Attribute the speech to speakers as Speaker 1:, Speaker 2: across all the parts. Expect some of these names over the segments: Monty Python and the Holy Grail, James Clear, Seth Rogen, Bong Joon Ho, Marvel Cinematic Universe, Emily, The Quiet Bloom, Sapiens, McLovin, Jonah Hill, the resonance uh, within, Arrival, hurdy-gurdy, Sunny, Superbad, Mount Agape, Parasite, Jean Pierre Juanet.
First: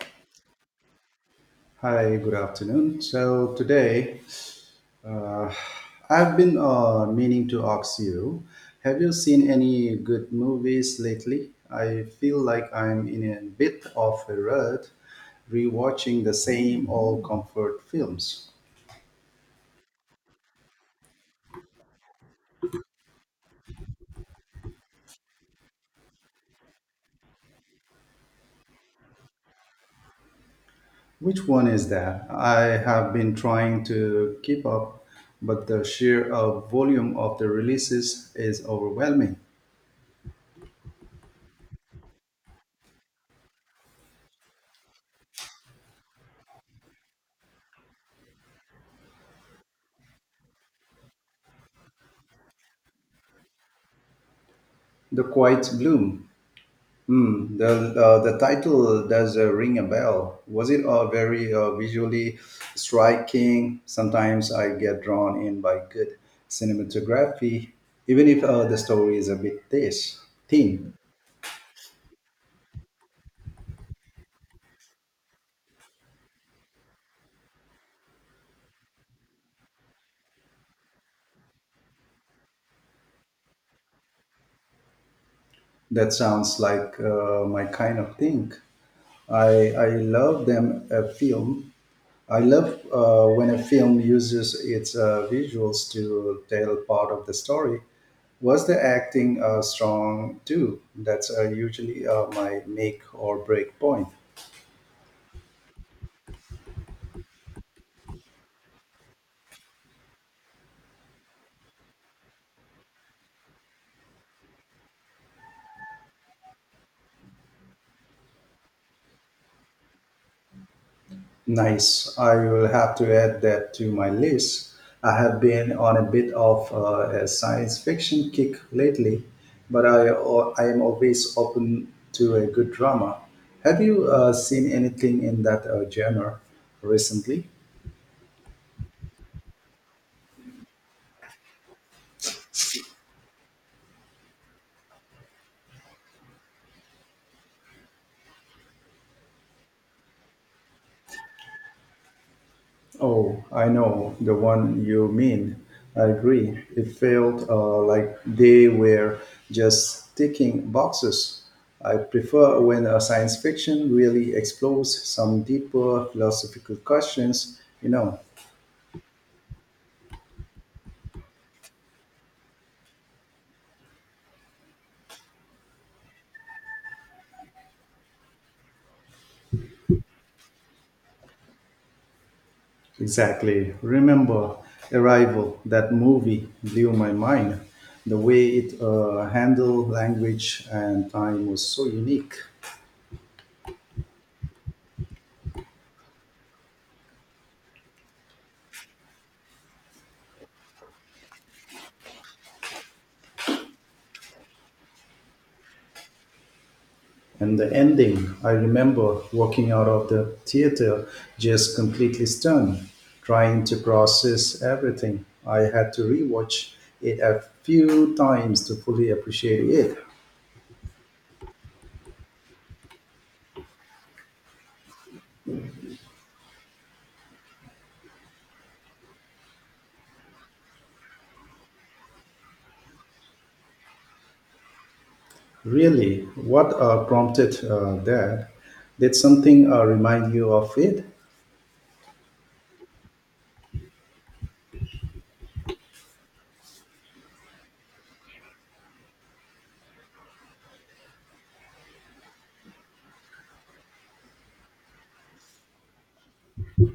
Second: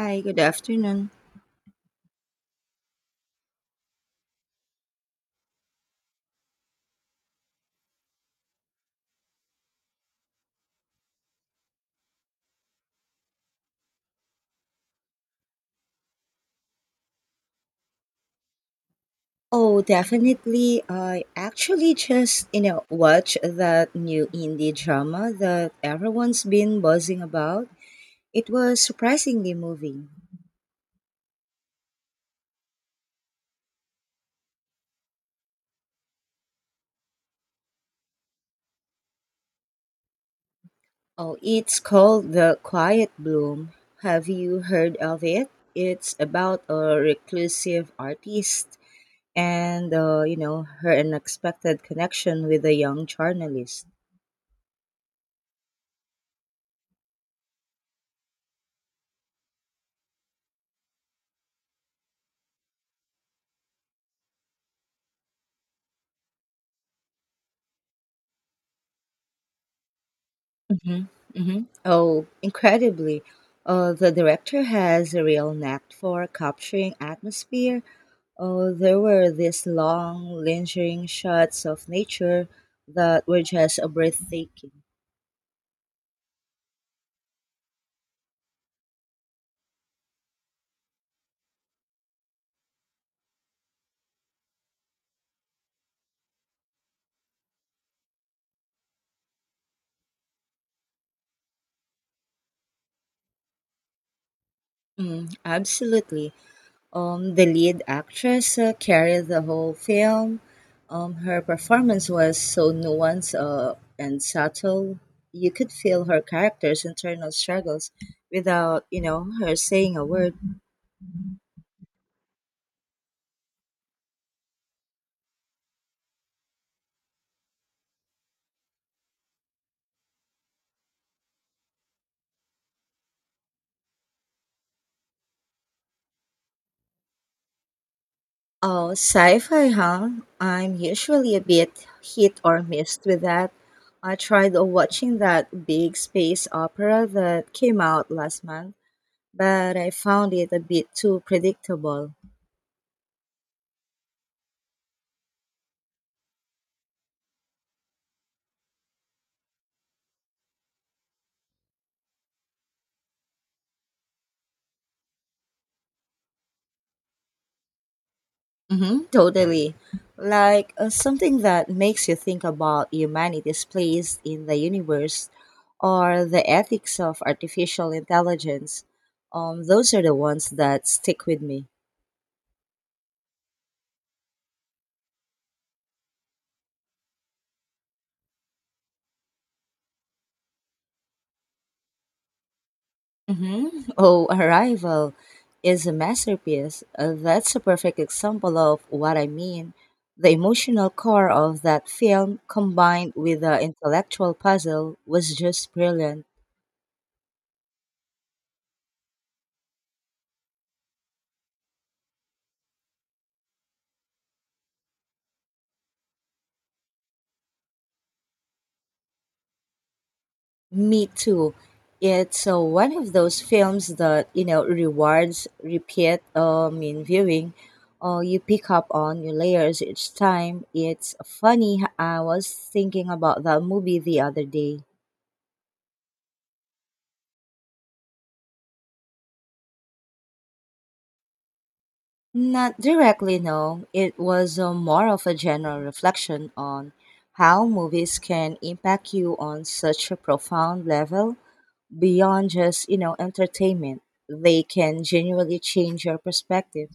Speaker 1: Hi, good afternoon.
Speaker 2: Hi, good afternoon. So today, uh, I've been meaning to ask you, have you seen any good movies lately? I feel like I'm in a bit of a rut, rewatching the same old comfort films.
Speaker 1: Oh, definitely. I actually just, watched that new indie drama that everyone's been buzzing about. It was surprisingly moving.
Speaker 2: Which one is that? I have been trying to keep up, but the sheer volume of the releases is overwhelming.
Speaker 1: Oh, it's called The Quiet Bloom. Have you heard of it? It's about a reclusive artist and her unexpected connection with a young journalist.
Speaker 2: The Quiet Bloom. Hmm, the the title does ring a bell. Was it very visually striking? Sometimes I get drawn in by good cinematography, even if the story is a bit this thin.
Speaker 1: Hmm. Oh, incredibly. The director has a real knack for capturing atmosphere. There were these long, lingering shots of nature that were just breathtaking.
Speaker 2: That sounds like my kind of thing. I love them a film. I love when a film uses its visuals to tell part of the story. Was the acting strong too? That's usually my make or break point.
Speaker 1: Mm, absolutely. The lead actress carried the whole film. Her performance was so nuanced and subtle. You could feel her character's internal struggles without her saying a word.
Speaker 2: Nice. I will have to add that to my list. I have been on a bit of a science fiction kick lately, but I am always open to a good drama. Have you seen anything in that genre recently?
Speaker 1: Oh, sci-fi, huh? I'm usually a bit hit or miss with that. I tried watching that big space opera that came out last month, but I found it a bit too predictable.
Speaker 2: Oh, I know the one you mean. I agree. It felt like they were just ticking boxes. I prefer when a science fiction really explores some deeper philosophical questions, you know.
Speaker 1: Hmm, totally. Like something that makes you think about humanity's place in the universe or the ethics of artificial intelligence. Those are the ones that stick with me.
Speaker 2: Exactly. Remember Arrival, that movie blew my mind. The way it handled language and time was so unique.
Speaker 1: Hmm. Oh, Arrival is a masterpiece. That's a perfect example of what I mean. The emotional core of that film, combined with the intellectual puzzle, was just brilliant.
Speaker 2: And the ending, I remember walking out of the theater just completely stunned, trying to process everything. I had to rewatch it a few times to fully appreciate it.
Speaker 1: Me too. It's one of those films that rewards repeat in viewing, or you pick up on new layers each time. It's funny. I was thinking about that movie the other day.
Speaker 2: Really, what prompted that? Did something remind you of it?
Speaker 1: Not directly, no. It was more of a general reflection on how movies can impact you on such a profound level beyond just entertainment. They can genuinely change your perspective.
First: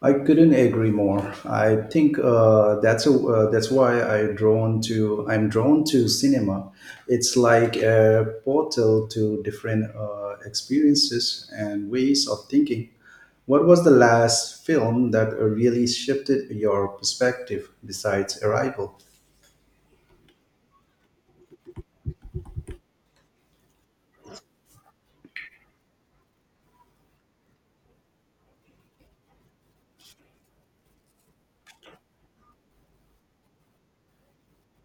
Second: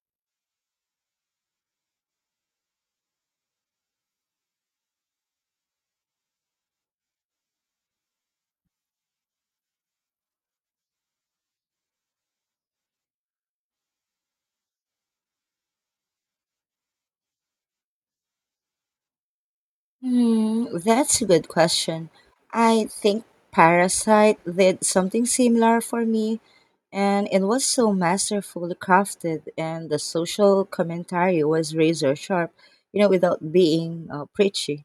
Speaker 2: I couldn't agree more. I think that's why I'm drawn to cinema. It's like a portal to different experiences and ways of thinking. What was the last film that really shifted your perspective besides Arrival?
Speaker 1: Hmm, that's a good question. I think Parasite did something similar for me, and it was so masterfully crafted, and the social commentary was razor sharp, without being preachy.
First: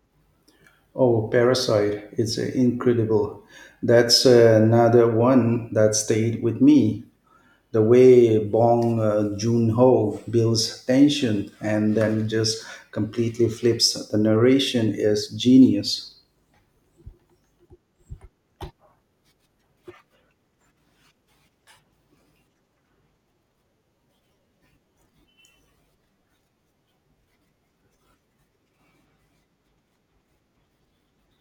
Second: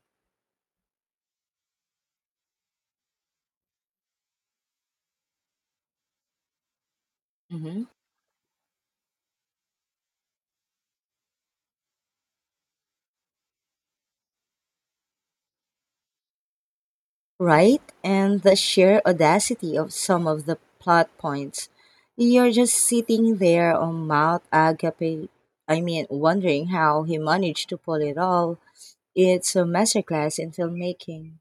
Speaker 2: Oh, Parasite! It's incredible. That's another one that stayed with me. The
Speaker 1: Hmm,
Speaker 2: way Bong Joon Ho builds tension and then just completely flips the narration is genius.
Speaker 1: right? And the sheer audacity of some of the plot points. You're just sitting there on Mount Agape, I mean, wondering how he managed to pull it all. It's a masterclass in filmmaking.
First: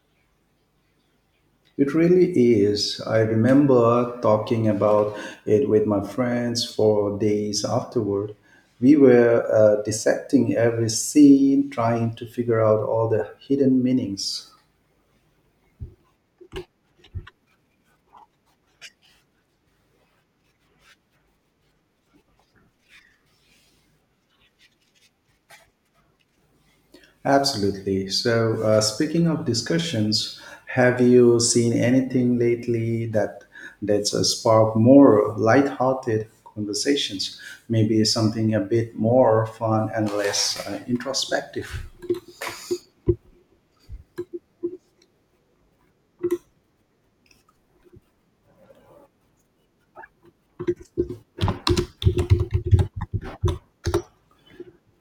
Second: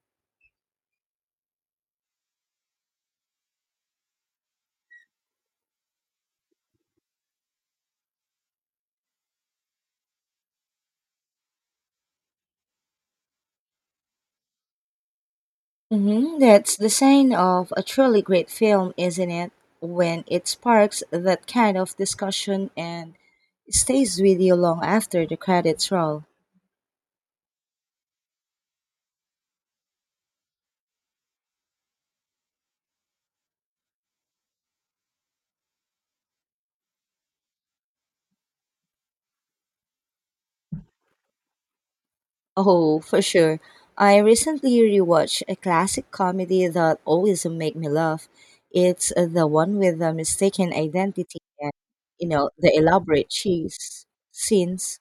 Speaker 2: It really is. I remember talking about it with my friends for days afterward. We were dissecting every scene, trying to figure out all the hidden meanings.
Speaker 1: Hmm. That's the sign of a truly great film, isn't it? When it sparks that kind of discussion and stays with you long after the credits roll.
Speaker 2: Absolutely. So, speaking of discussions, have you seen anything lately that that's sparked more light-hearted conversations? Maybe something a bit more fun and less introspective.
Speaker 1: Oh, for sure. I recently rewatched a classic comedy that always make me laugh. It's the one with the mistaken identity and, the elaborate cheese scenes.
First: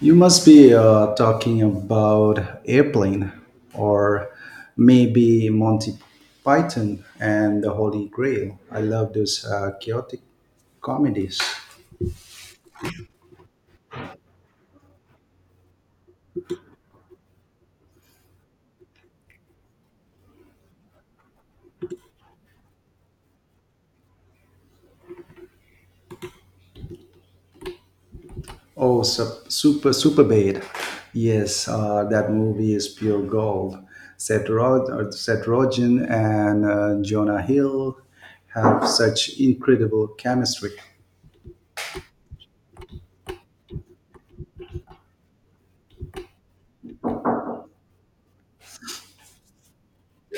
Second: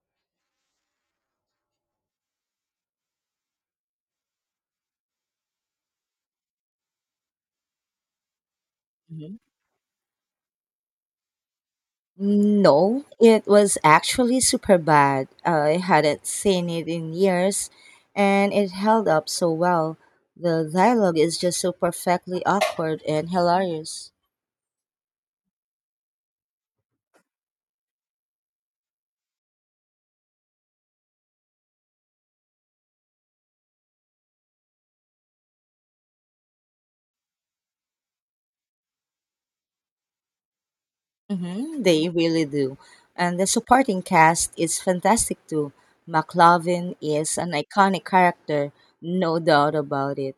Speaker 2: You must be talking about airplane, or maybe Monty Python and the Holy Grail. I love
Speaker 1: Mhm.
Speaker 2: those chaotic comedies.
Speaker 1: No, it was actually super bad. I hadn't seen it in years, and it held up so well. The dialogue is just so perfectly awkward and hilarious.
Speaker 2: Oh, super, super bad. Yes, that movie is pure gold. Seth Rogen and Jonah Hill have such incredible chemistry.
Speaker 1: Hmm, they really do. And the supporting cast is fantastic too. McLovin is an iconic character, no doubt about it.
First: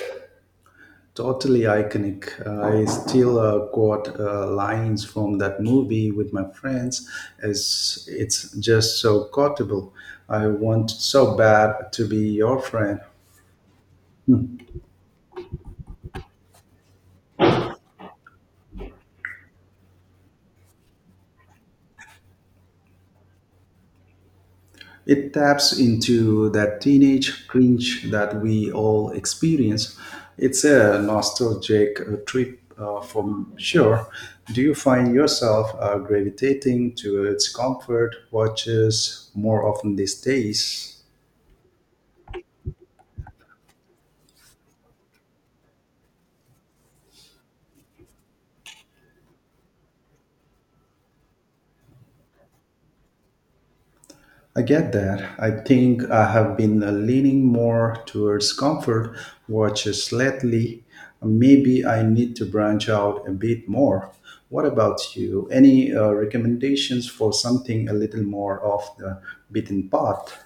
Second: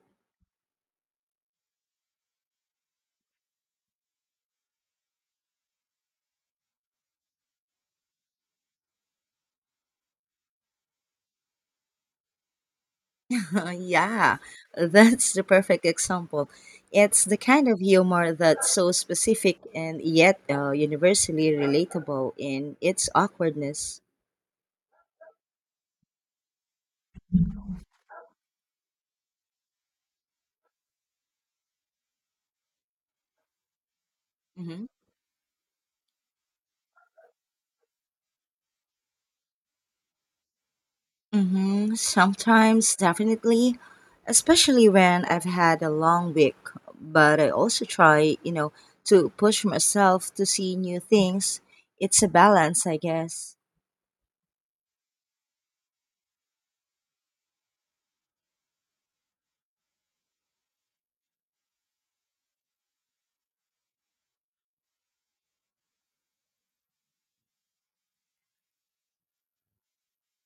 Speaker 2: Totally iconic. I still quote lines from that movie with my friends. As it's just so quotable. I want so bad to be your friend.
Speaker 1: Yeah, that's the perfect example. It's the kind of humor that's so specific and yet universally relatable in its awkwardness.
Speaker 2: It taps into that teenage cringe that we all experience. It's a nostalgic trip for sure. Do you
Speaker 1: Mm-hmm.
Speaker 2: find yourself gravitating towards comfort watches more often these days?
Speaker 1: Hmm. Sometimes, definitely, especially when I've had a long week. But I also try, to push myself to see new things. It's a balance, I guess.
Speaker 2: I get that. I think I have been leaning more towards comfort watches lately. Maybe I need to branch out a bit more. What about you? Any recommendations for something a little more off the beaten path?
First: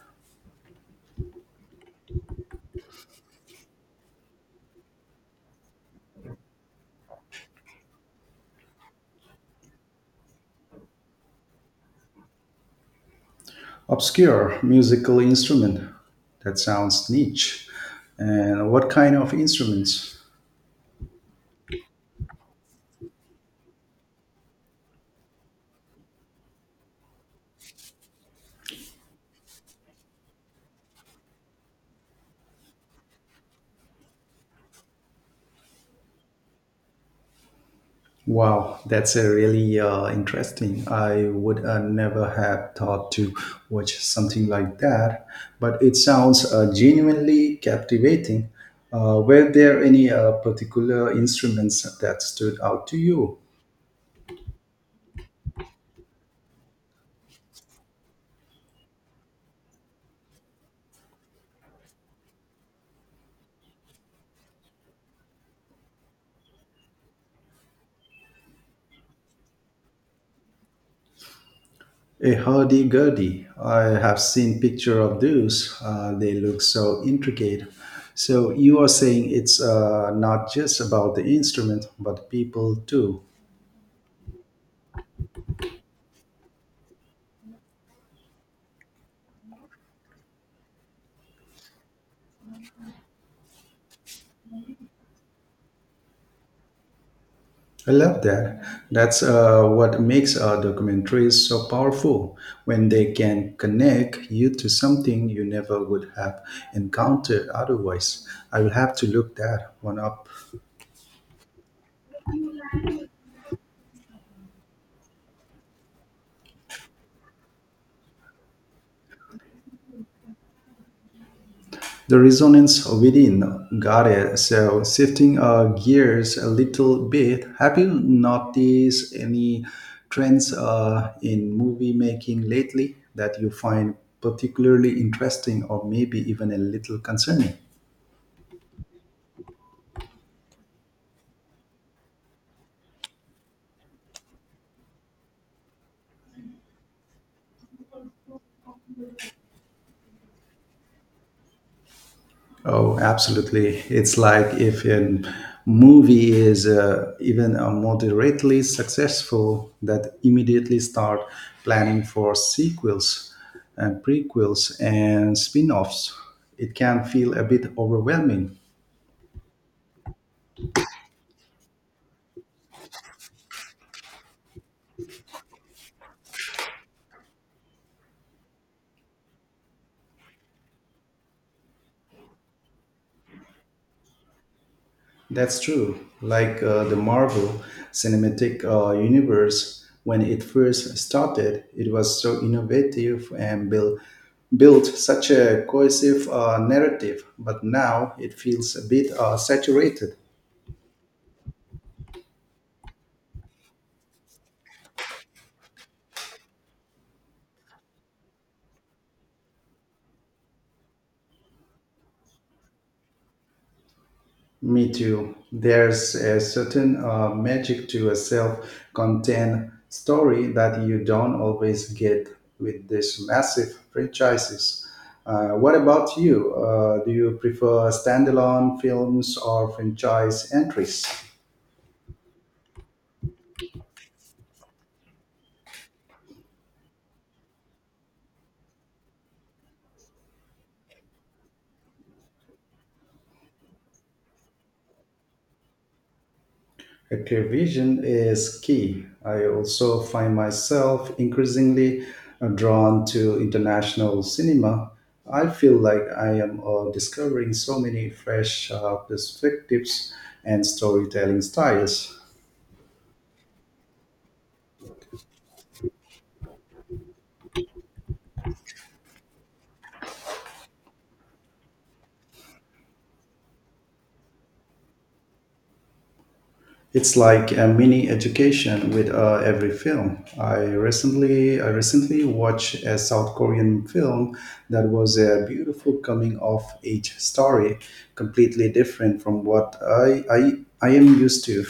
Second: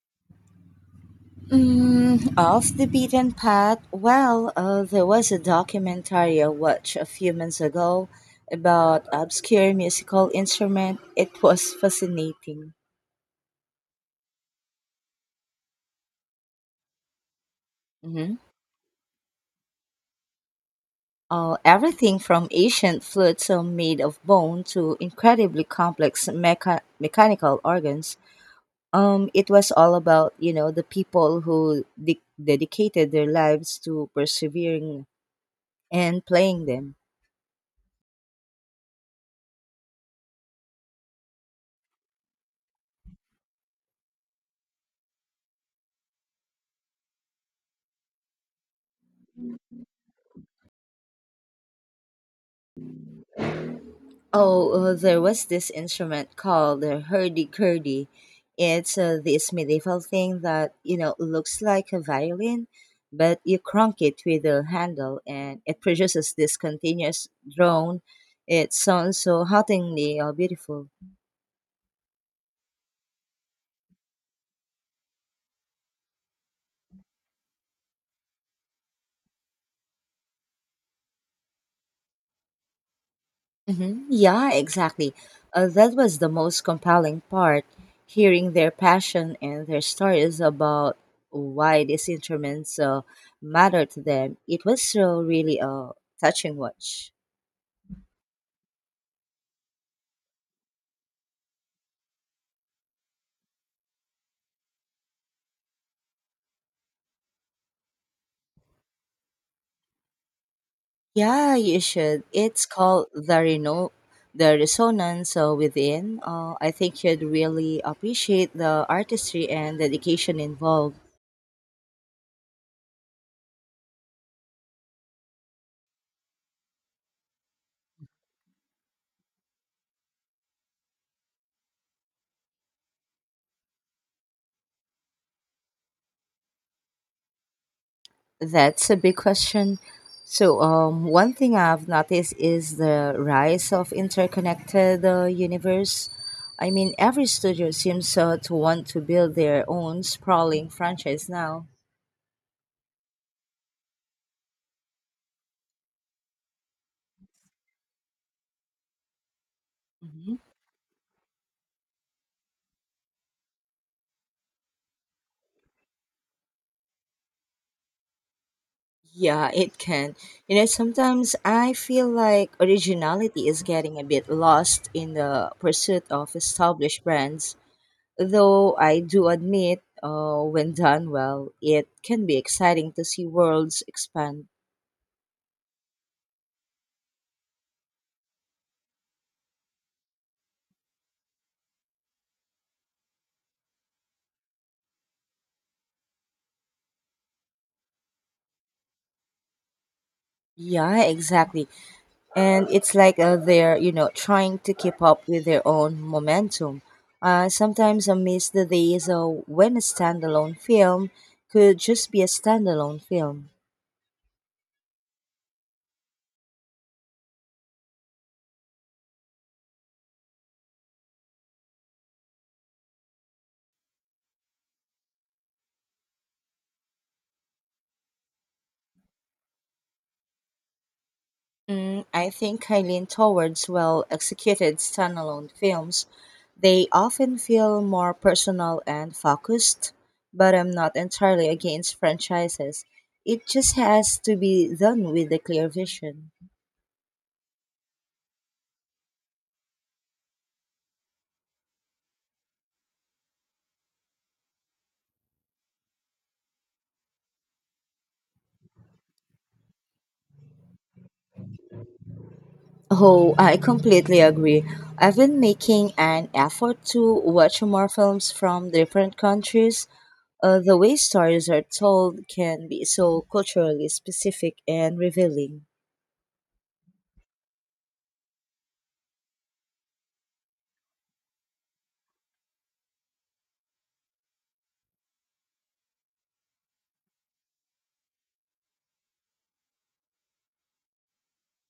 Speaker 1: Mm, off the beaten path. Well, there was a documentary I watched a few months ago about obscure musical instrument. It was fascinating.
Speaker 2: Obscure musical instrument. That sounds niche.
Speaker 1: Mhm.
Speaker 2: And what kind of instruments?
Speaker 1: Everything from ancient flutes made of bone to incredibly complex mechanical organs. It was all about the people who dedicated their lives to persevering and playing them.
Speaker 2: Wow, that's a really interesting. I would never have thought to watch something like that, but it sounds genuinely captivating. Were there any particular instruments that stood out to you?
Speaker 1: Oh, there was this instrument called the hurdy-gurdy. It's this medieval thing that, looks like a violin, but you crank it with a handle and it produces this continuous drone. It sounds so hauntingly beautiful.
Speaker 2: A hurdy-gurdy. I have seen picture of those. They look so intricate. So you are saying it's not just about the instrument, but people too.
Speaker 1: Hmm. Yeah, exactly. That was the most compelling part, hearing their passion and their stories about why these instruments matter to them. It was so really a touching watch.
Speaker 2: I love that. That's what makes documentaries so powerful when they can connect you to something you never would have encountered otherwise. I will have to look that one up.
Speaker 1: Yeah, you should. It's called the The Resonance Within. I think you'd really appreciate the artistry and dedication involved.
Speaker 2: The resonance within, got it. So shifting gears a little bit, have you noticed any trends in movie making lately that you find particularly interesting or maybe even a little concerning?
Speaker 1: That's a big question. So, one thing I've noticed is the rise of interconnected universe. I mean, every studio seems to want to build their own sprawling franchise now.
Speaker 2: Oh, absolutely. It's like if a movie is even moderately successful, that
Speaker 1: Mhm.
Speaker 2: immediately start planning for sequels and prequels and spin-offs. It can feel a bit overwhelming.
Speaker 1: Yeah, it can. You know, sometimes I feel like originality is getting a bit lost in the pursuit of established brands. Though I do admit, when done well, it can be exciting to see worlds expand.
Speaker 2: That's true. Like the Marvel Cinematic Universe, when it first started, it was so innovative and built such a cohesive narrative. But now it feels a bit saturated.
Speaker 1: Yeah, exactly. And it's like they're, you know, trying to keep up with their own momentum. Sometimes I miss the days when a standalone film could just be a standalone film.
Speaker 2: Me too. There's a certain magic to a self-contained story that you don't always get with these massive franchises. What about you? Do you prefer standalone films or franchise entries?
Speaker 1: Mm, I think I lean towards well executed standalone films. They often feel more personal and focused, but I'm not entirely against franchises. It just has to be done with a clear vision.
Speaker 2: A clear vision is key. I also find myself increasingly drawn to international cinema. I feel like I am discovering so many fresh perspectives and storytelling styles.
Speaker 1: Oh, I completely agree. I've been making an effort to watch more films from different countries. The way stories are told can be so culturally specific and revealing.
Speaker 2: It's like a mini education with every film. I recently watched a South Korean film that was a beautiful coming of age story, completely different from what I am used to.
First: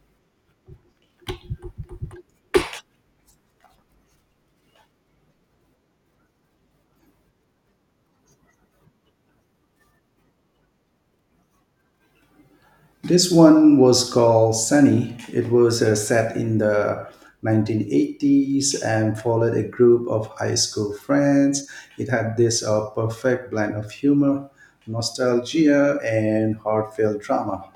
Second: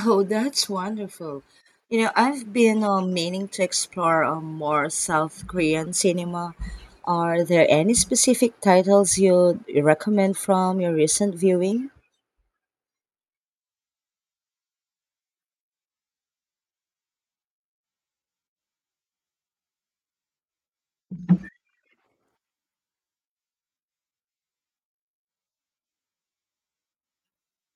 Speaker 1: Oh, that's wonderful. You know, I've been meaning to explore more South Korean cinema. Are there any specific titles you'd recommend from your recent viewing?
Speaker 2: This one was called Sunny. It was set in the 1980s and followed a group of high school friends. It had this perfect blend of humor, nostalgia, and heartfelt drama.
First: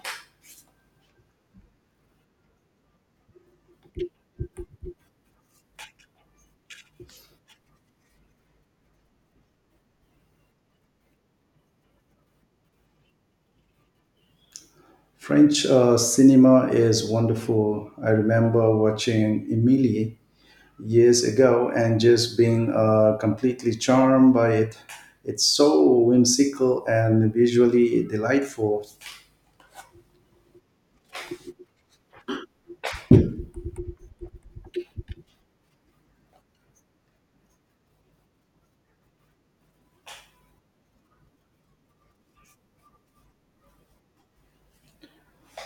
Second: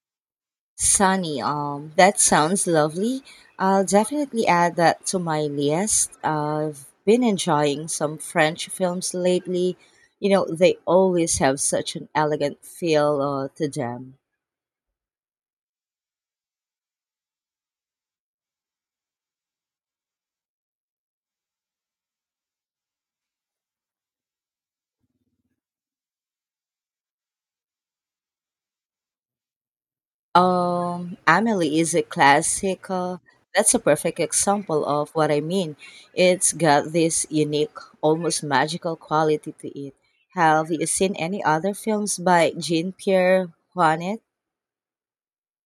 Speaker 1: Sunny, that sounds lovely. I'll definitely add that to my list. I've been enjoying some French films lately. You know, they always have such an elegant feel to them.
Speaker 2: French cinema is wonderful. I remember watching Emily years ago and just being completely charmed by it. It's so whimsical and visually delightful.
Speaker 1: Amelie is a classic. That's a perfect example of what I mean. It's got this unique, almost magical quality to it. Have you seen any other films by Jean Pierre Juanet?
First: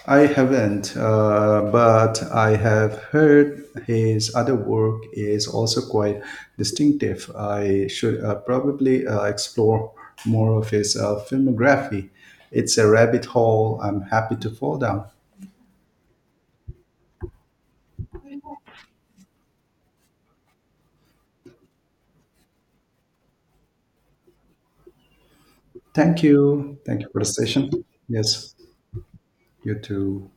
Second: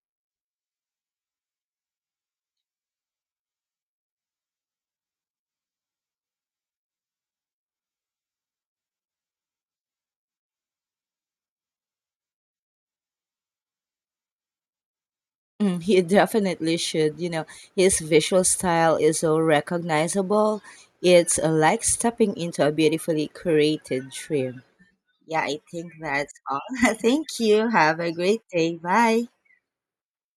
Speaker 2: I haven't, but I have heard his other work is also quite distinctive. I should probably explore more of his filmography. It's a rabbit hole I'm happy to fall down.
Speaker 1: Mm, he definitely should. You know, his visual style is so recognizable. It's like stepping into a beautifully created dream. Yeah, I think
Speaker 2: Thank
Speaker 1: that's all.
Speaker 2: you. Thank you for the
Speaker 1: Thank you.
Speaker 2: session.
Speaker 1: Have a great
Speaker 2: Yes,
Speaker 1: day. Bye.
Speaker 2: you too.